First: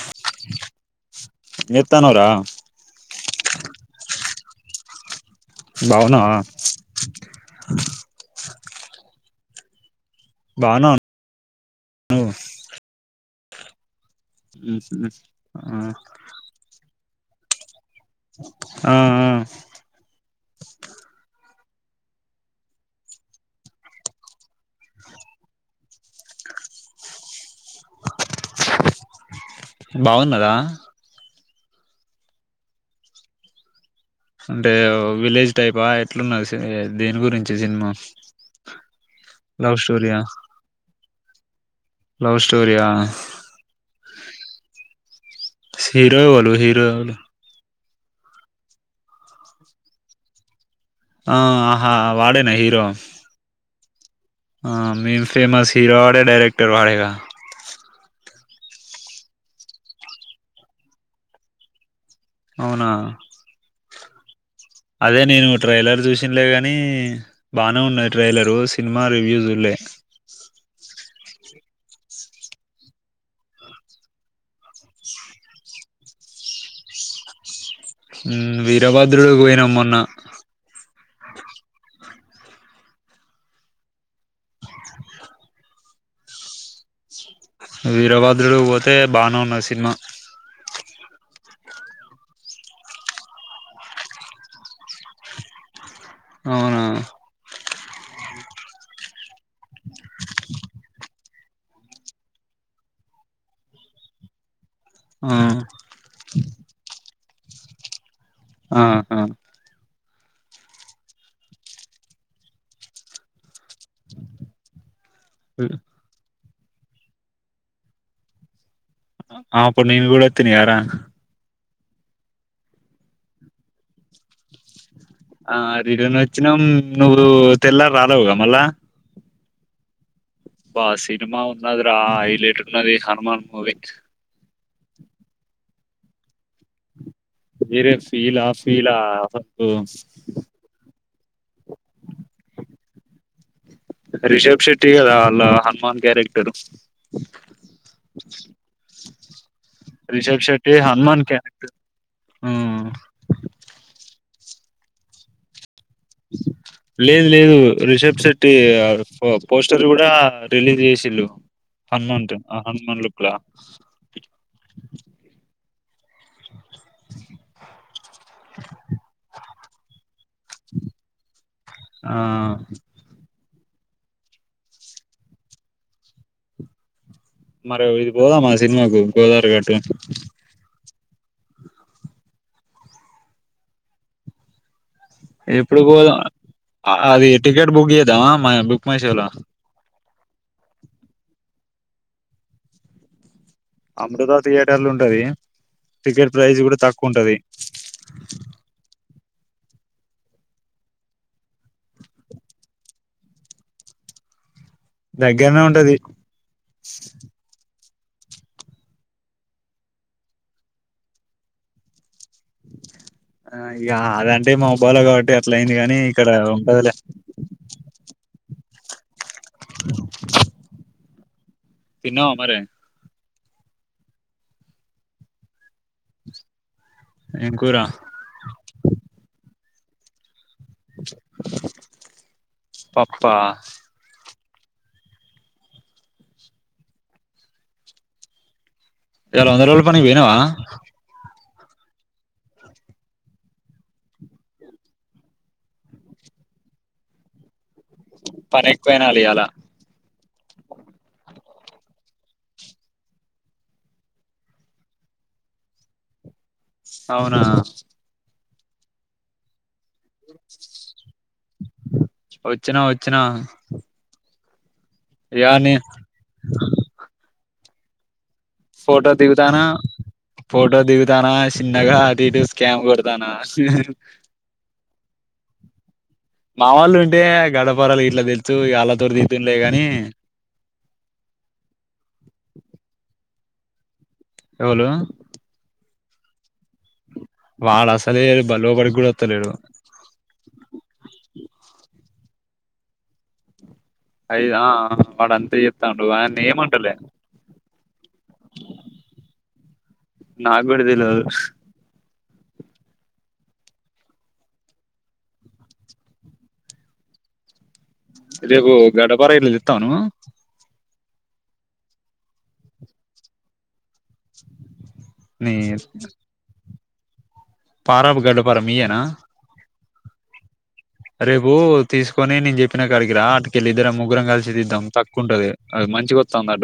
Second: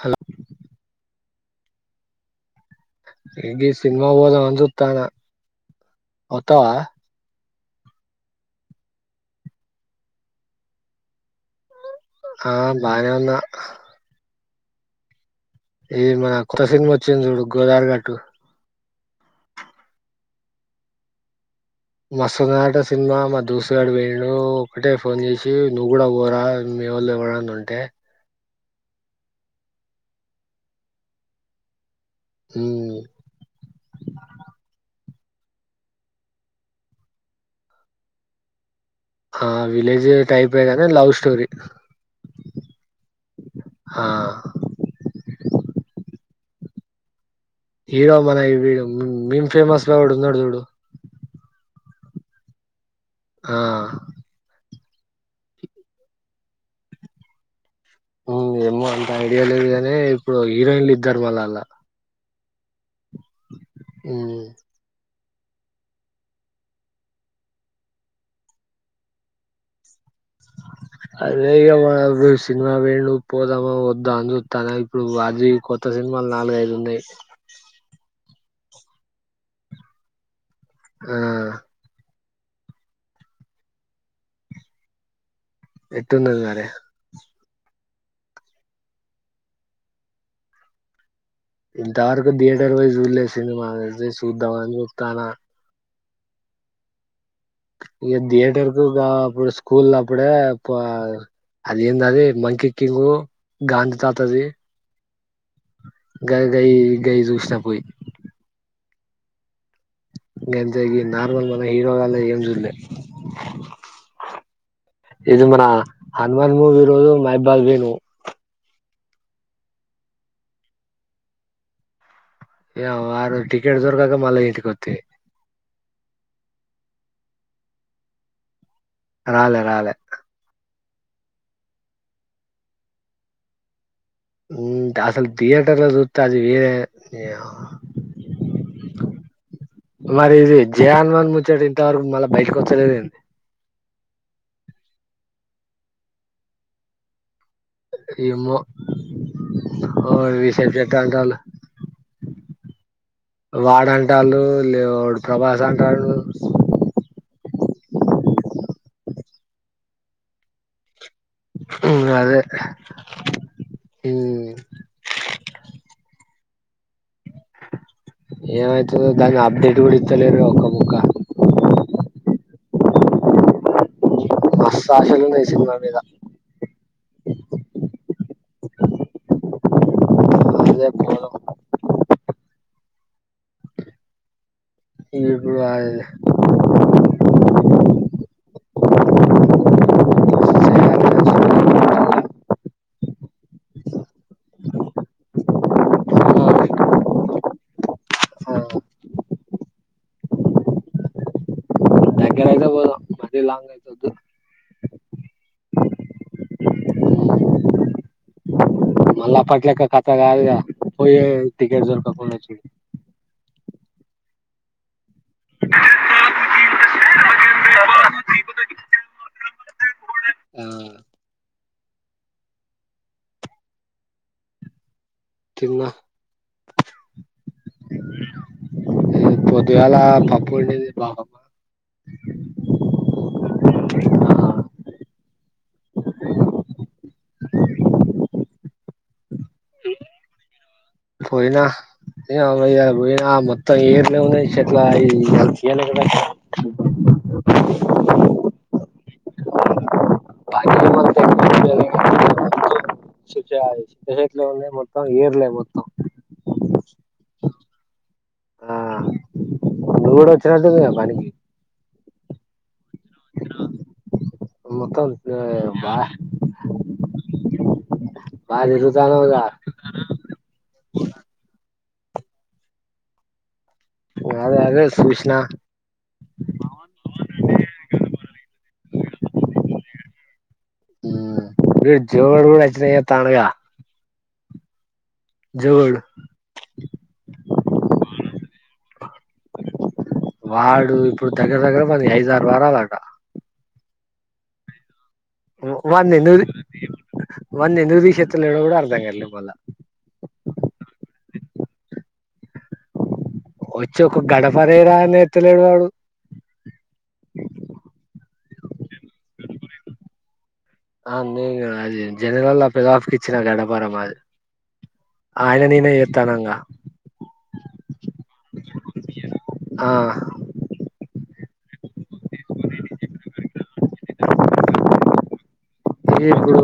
Hello ఎంచేత్తానవురా ఇ గీ సినిమాకు పోదాం అని చు అత్తానా బాగున్నవా బానాన్ ఆ బాగనే ఉన్న ఆ గస గస ఏ మన కొత్త సీన్మాత్ ఇచ్చిన్ జూడు గోదావర్ గట్ ఆ ఆ మాస్తున్నదట సినిమా మా దోస్తుగాడు పొఇండు ఒకటే ఫోన్ చేసి నువ్వు కూడా పోరా మీ వాళ్ళు ఇవ్వలన్న ఉం టే బాగున్నదా ఊ అంటే విలేజ్ టైపా ఎట్లున్నది సి దేని గురించి సినిమా ఆ లవ్ విలేజ్ స్టోరియా టైప్ గని లవ్ స్టోరీ లవ్ స్టోరియా ఆ హీరో ఎవలు హీరో హీరో మన మేమ్ ఫేమస్ ఒకడు ఉన్నడు చూడు ఆ ఆహా వాడేనా హీరో ఆ ఆ మేమ్ ఫేమస్ హిరో వాడే డైరక్టర్ వాడేగా ఏమో అంత ఐడియా లేదు కానీ ఇప్పుడు హీరోయిన్లు ఇద్దారు మళ్ళ అండ్ల అవునా ఊ అదే నేను ట్రైలర్ చూసినలే కానీ బాగానే ఉన్నాయి ట్రైలరు సినిమా రివ్యూస్లే అదే ఇక సినిమా వేండు పోదాము వద్దాం అని చూస్తాను ఇప్పుడు అజీ కొత్త సినిమాలు నాలుగైదు ఉన్నాయి వీరభద్రుడు పోయినా మొన్న ఆ ఎటుందది వర వీరభద్రుడు పోతే బానే ఉన్న సినిమా ఇంతవరకు థియేటర్ వై చూలే సినిమా చూద్దాం అని చూప్తాను అవునా ఇక థియేటర్ క అప్పుడు స్కూల్ అప్పుడే ఆ అదిేందది మంకీ కింగ్ గాంధి తాతది ఆ గయ్ గయ్ గయి చూ చపు ఆహ గంతె ఈ నార్మల్ మన హీరో వాళ్ళవి ఎంచూల్లే ఇది మన హనుమాన్ మూవీ లో మైబాగవి ను ఆ పండు ను కూడా తినేయరా య ఆరు టికెట్ దొరకక మల్లా ఈడికొత్తి ఆ రిటన్ వచ్చినామ్ నువ్వు తెల్లారి రాలేవుగా మళ్ళా రాలే రాలె బా సినిమా ఉన్నది రా హైలట్ ఉన్నది హనుమాన్ మూవీ మ్మ్ అసలు థియేటర్ల లో చూత్తే అది వేరే యా. వేరే ఫీలా ఫీలా వస్తు కూర్చొని తింటారు మళ్ళబయటకి వచ్చలేదండి రిషబ్ శెట్టి కదా అలా హనుమాన్ క్యారెక్టరు ఏమో రిషబ్ శెట్టి అంటాన్డు ఉమ్. వాడు అంటాండు వీళ్లేమో ప్రభాస్ అంటాడు లేదు లేదు రిషబ్ శెట్టి పోస్టర్ కూడా రిలీజ్ చేసిండు హ్మ్. హనుమంతు అదే హనుమాన్ లుక్ లా హ్మ్. ఏం వచ్చినా దాని అప్డేట్ ఎవడు ఇత్తలేదు గాకుండా ఒక బొక్క ఆ మస్త్ ఆశలున్నై ఈ సినిమా మీద మర ఇది పోదమా సినిమాకు గోదారు గట్టు రెప్పొదాం ఇప్పుడు ఎప్పుడు అది పోదాం అది టికెట్ బుక్ చేద్దామా మ బుక్ బుక్ షో లో చేయాలి. అమృత థియేటర్లు ఉంటది టికెట్ ప్రైస్ కూడా తక్కువ ఉంటది ఆ తప్పు దగ్గరైతే పోదాం. మరీ లాంగ్ అయితే దగ్గరనే ఉంటది మళ్లా పట్లక్క కతగాదు గా పోయి టికెట్ దొరక్కుండా వచ్చి ఆ య ఆ అదంటే మాబాలో కాబట్టి అట్లయింది కానీ ఇక్కడ ఉండదు లే ఆ తిన్నావా మరి తిన్నా ఏం కూరా పొద్దుగాల పప్ ప్పు ఒడింది మా అమ్మా పప్పా ఆ ఇయలా వంద రోజుల పనికి పోయినవా. పోయినా. ఇగా ఇయల పోయినా మొత్తం ఏర్లే ఉన్నయి చెట్లా ఏరలేక సచ్చిన పని ఎక్కువయినాదియాలా మంత శిక్ష అది పెరట్లోనే మొత్తం ఏర్లే మొత్తం. అవునా ఆ నువ్వు కూడా వచ్చినట్టుందిగా పనికి వచ్చిన వచ్చినా. మొత్తం ఇగ నే బా బాగా ఫోటో తిరుగుతానవుగా దిగుతానా ఫోటో దిగుతానా స్ చిన్నగా అటు ఇటు స్కామ్ కొడతానా. క [inaudible] చూస్నా మా వాళ్ళు ఉంటే, గడ్డపారలు గిట్ల తెచ్చూ ఇగ ఆళ్ళ తోటి దీతున్లే గా వీడు జోగుడు కూడా వచ్చిన చేత్తాండుగా ఎవళూ జువ్వోళ్ళు వాడ్ అసలే బ లోపడికి గూడ వత్తలేడు. వాడు ఇప్పుడు దగ్గర దగ్గర పది ఐదు ఆరు వారాలట. ఐదుఆ వాన్నెందుకు తీ వాన్నెందుకు తీశేత్తలేడో కూడా అర్థం కాట్లేదు మళ్ళ. నాక్కూడతెలవదు. వచ్చి ఒక గడ్డపారెయ్యిరా అంటే ఏత్తలేడు వాడు. రేపూ గడ్డపార గిట్ల తెత్తవా నువ్వు. ఆ నేను అది జనగావుల్లా పెద్దబాపు కి ఇచ్చిన గడ్డపార మాది. నీ ఆయన నేనే చేతానంగా. పారబ్ గడ్డపార మీయేనా. ఆ రేపూ తీసుకొని నేన్ చెప్పిన కాడికిరా, అటుకెళ్ళి ఇద్దరం ముగ్గురం కలిసితీద్దాం తక్కువుంటది. ఇప్పుడూ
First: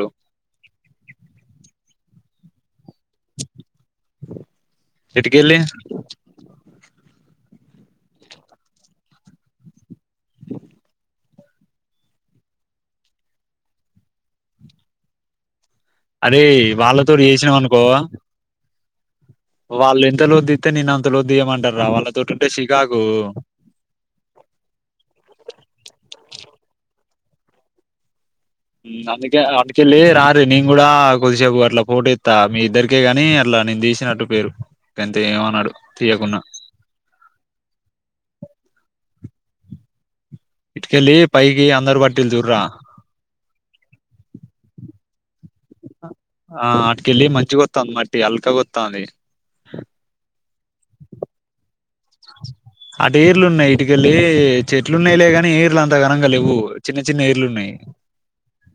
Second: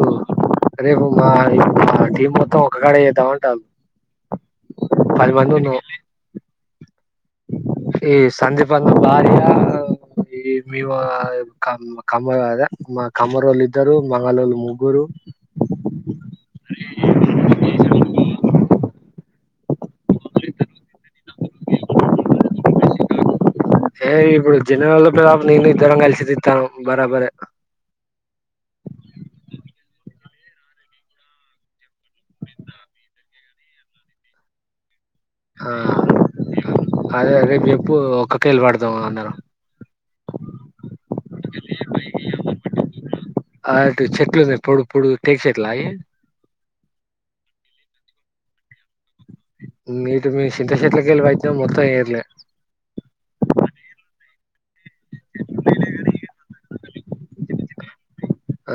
రేపు మా ఇప్పు మా టీమ్ ఒక్కకాడ చేద్దాం అంటాన్లు. పది మంది ఇటుకెళ్ళి ఉన్నం. ఈ సందీప్ అన్న భార్యా ఆ ఈ మీవా క కమ్మ అద మా కమ్మరోల్ ఇద్దరు, మంగళోల్ ముగ్గురూ. అరే వాళ్ళతోటి చేసినాం అనుకో వాళ్ళు ఎంతలోత్ దిగితే నిన్ అంతలోత్ దిగమంటర్రా, వాళ్ళతోటి ఉంటే షికాకూ. ఏ ఇపుడు జనగావుల పెద్దబాపు నేను ఇద్దరం కలిసి దిగుతానం బరాబరే. ఉమ్ అందుకే అంటుకెళ్ళీ రారి నేన్ గూడా కొదిసేపు అట్ల. వోట్ ఏత్తా మీ ఇద్దరికే గానీ లా నేను తీసినట్టు పేరు గంతే ఏమనడు ఆ తీయకున్నా అదే రేపు చెప్పు ఒక్కక్కేళ్ళి పడదం అందరం ఇట్కెళ్లి పైకి అందరు బట్టిళ్ళు చూడ్రా అటు చెట్లు ఉన్నాయి పొడు పొడుగు టేక్ చెట్ ఆ ఆట్కిెళ్ళలి మంచిిగా వాతంది మ ట్టి ఆల్కగా వాతంది మీ ఇటు మీ చింత చెట్ల కేళి పట్టినం మొత్తం ఎర్లే చెట్లు ఉన్నాయిలేగానీ ఏర్లు అంత ఘనంగా లేవు చిన్న చిన్న ఏర్లు ఉన్నాయి ఆ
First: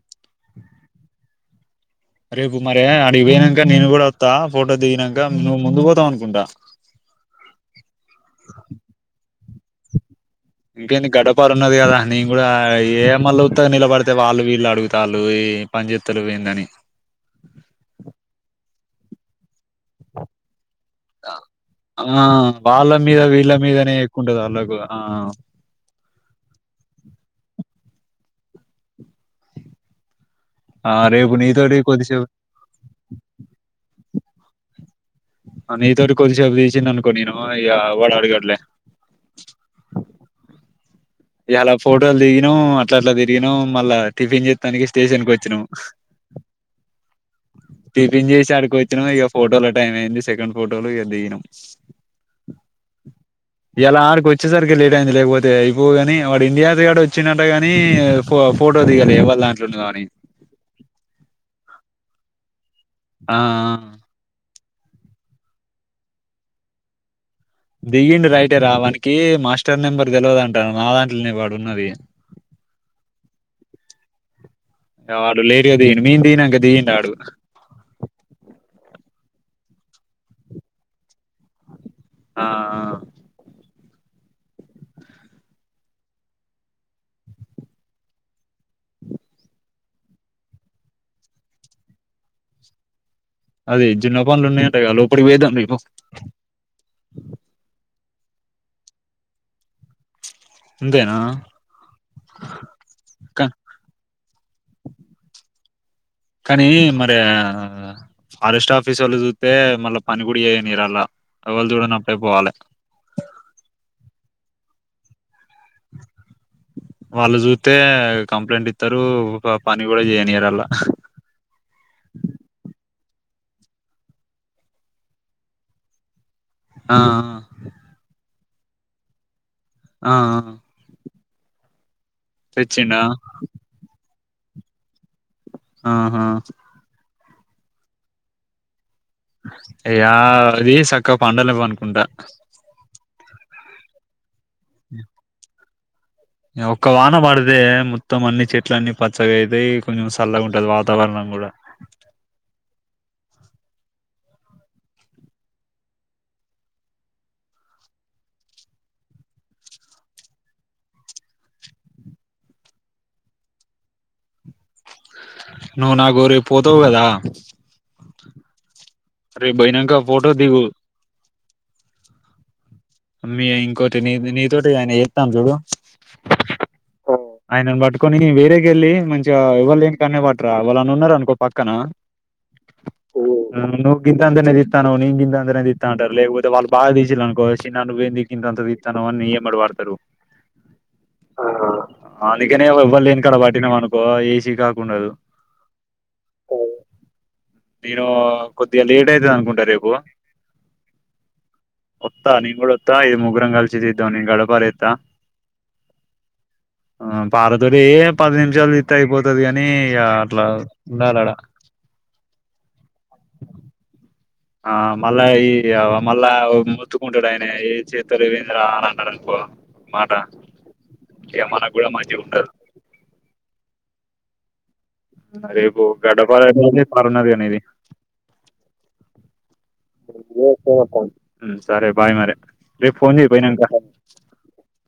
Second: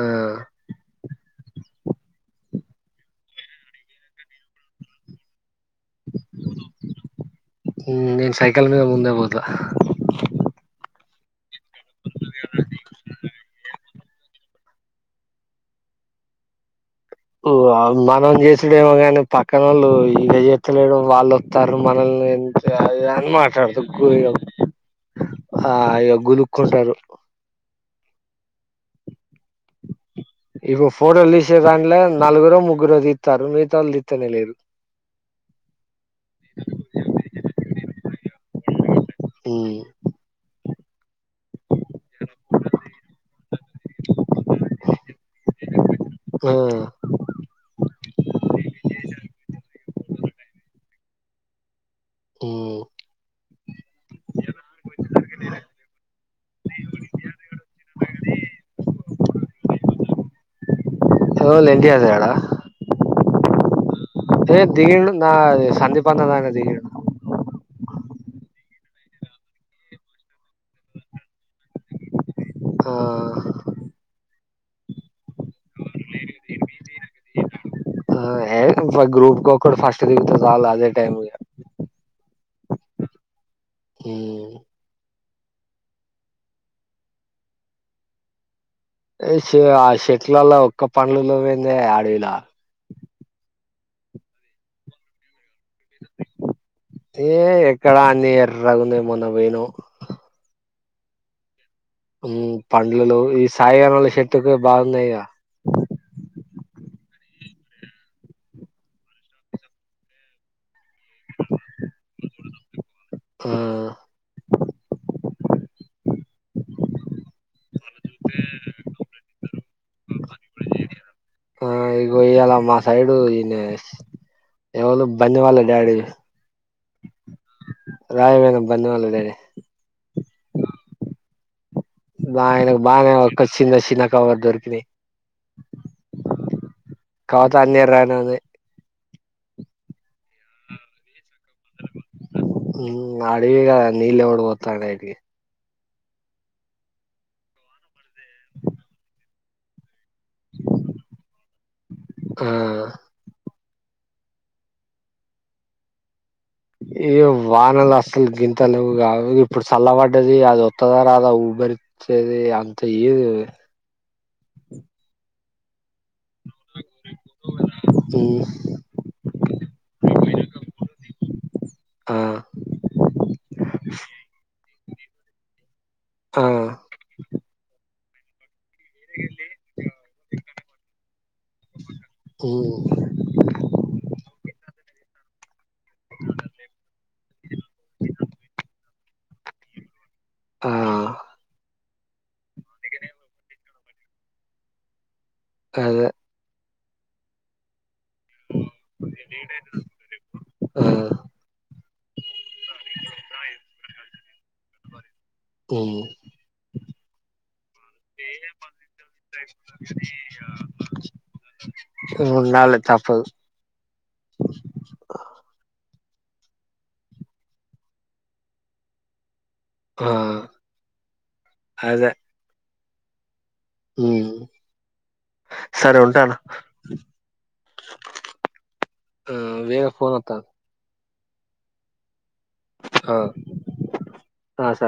రేపు మరి ఆడికి పోయినక్కా నేను కూడా వసత్త ఫోటో దిగినక నువ్వు ముందు పోతావు అనుకుంటా నేను సైకల్ మీద ముందే పోత త ఏందీ గడ్డ పరున్నది కదా నిను కూడా ఏ మళ్ల ఉత్తగా నిలబడుతే అయితే వాళ్ళు వీళ్ళు అడుగుతాళ్ళు ఈ పనిచత్తలేవు ఏందీ అని మనం చేసడేమోగాని పక్క క్కనోళ్లు ఈయన చేత్తలేడు వాళ్ళుొస్తారు ఆ మనల్ని ఎంత వాళ్ళ అది ఇది మీద అని వీళ్ళ మీదనే మాట్లాడుతారు ఇగా ఎక్కువుంటది వాళ్ళకు ఆ ఆ ఇగ గులుకుంటారు ఇగో ఆ ఫోటోలు రేపు తీసే నీతోటి దండ్ల కొద్దిసేపు నలుగురు ముగ్గురో తిత్తర్రు మిగతాళ్ళు తీత్తనే లేరు ఆ నీతోటి కొద్దిసేపు తీసిననుకో నిను ఇగా ఇవ్వడడుగడులే హు ఇయ్యాలా ఫోటోలు దిగినం అట్ల అట్లా తిరిగినం మళ్ళా టిఫిన్ చేస్తానికి స్టేషన్ కు వచ్చా ఆ పిపించన్ చేసి అడికి వచ్చినం ఇక ఫోటోల టైం అయింది సెకండ్ ఫోటోలు ఇగ దిగినం ఉమ్ ఇయ్యాల ఆడికి వచ్చేసరికి లేట్ అయింది లేకపోతే అయిపోవుగాని వాడు ఇండియాస్ గాడు వచ్చిండు అట గాని ఫోటో దిగాలె ఎవరి దాంట్లో ఉన్నదొ అనీ ఎవలు ఎంటియాసు గడా ఆ ఏ దిగిండు నా సందీప్ అన్న దాంట్ల దిగిండు దిగిండు రైటే రా వానికి మాస్టర్ నెంబర్ తెలవాదాంట్ట నా దాంట్లోనే వాడు ఉన్నది ఆ య వాడు లేటుగా దిగిండు మేమ్ దిగిన్నక్క దిగిండు వాడు ఏ గ్రూప్ కొకడు ఫాస్ట్ దిగితే చాలు అదే టైమ్ ఆ ఆ హ్ ఏ శివ చెట్లల్ల ఒక్క పండ్లు లేవే ఏందయ్యా అడవిలా అది చిన్న పండ్లు ఉన్నాయంట కా లోపలికి పోదాం ఏ ఇక్కడ అన్ని ఎర్రగా ఉన్నాయి మొన్న పోయినమ్ అంతేనా హ్ పండ్లలో ఈ కా సాయి గాని చెట్ ఇవే బాగున్నాయి కానీ మరి ఫారెస్ట్ ఆఫీస్ వాళ్ళు చూస్తే మళ్ళా పని కూడా చేయానియరు అల్లా ఎవలు చూడనప్పుడే పోవాల ఆ వాళ్లు జూ అంతే కంప్లీట్ ఇస్తారు పని కూడా చేయం ఆ ఇగో ఈయ్యల మా సైడు ఎస్ ఎవలు బన్నీ వాళ్ళ డాడీ హ ఆ రాయవేద బన్నీ వాళ్ళ డాడీ ఆ ఆయనకు తెచ్చిండా బానే కచ్చినచ్చిన వర్ దొరికినయీ ఆహా కాక పోతే అన్ని ఎర్రగా నే ఉన్నాయి ఏ ఆది సక్క పండ్డలేవు అనుకుంటా ఇగా నీళ్లు ఎవడు పోత త అడికి ఒక్క వాహన బడదే మ మొత్తము అన్ని చెట్లన్నీ ప సగైతే కొంచెం సల్లగా ఉంటుది వాతావరణం కూడా ఆ! ఏ వానలు అసలు గింతలు కా ఇప్పుడు చల్ల పడ్డది అది వత్తద అదా ఊబరిచ్చేది అంత ఏదు నువ్వు నాకు రేపు పోతావు కదా ఉమ్ అరే బయనాక ఫోటో దిగు ఆ మీ ఇంకోటి నీ నీతోటి ఆయన ఎస్తాను చూడు ఆ! ఆయన బటు కొన్ని వేరే [inaudible] ఉన్నారనుకో పక్కన హ్మ్. నువు గింతంతనే తన్నవ్ నేన్ గింతంతనే టరు లేకపోతే వాళ్ళు బాగా తీసిన్లనుకో నువేంది గింతంత తిత్తనవ్ అని నీ ఏయంబడిపడ్తరు. ఆ! అందుకనే ఎవల్ లేని కాడా పట్టినవ్ అను ఏసీకాకుండదు. కాద నేను కొద్దిగా లేట్ అయితదనుకుంటా రేపూ ఆ! ఓ త్త నేన్ గూడా వత్తా ఇది ముగ్గురం కల్సి చేద్దాం నేన్ గడ్డపారేత్తా హ్ ఆ పారతోటి ఏ పది నిమిషాలు అయిపోతది గాని ఇగ అట్లా ఉండాలడా మూడు నాలు తప్పదు ఆ మళ్ళ ఈ మళ్ళా మొత్తుకుంటడు ఆయన ఏ చేత్తలేవ్ ఎందిరా అని అన్నడ్ అనుకో ఆ! మాట ఇగ మన గుడా మంచిగుండదు హ్ రేపు గడ్డపార ఉన్నదిగా నీది ఫోన్ అత్తంది సరే బాయ్ మరి రేప్ ఆ! ఫోన్ చేయి పోయినంక ఆ! సరే.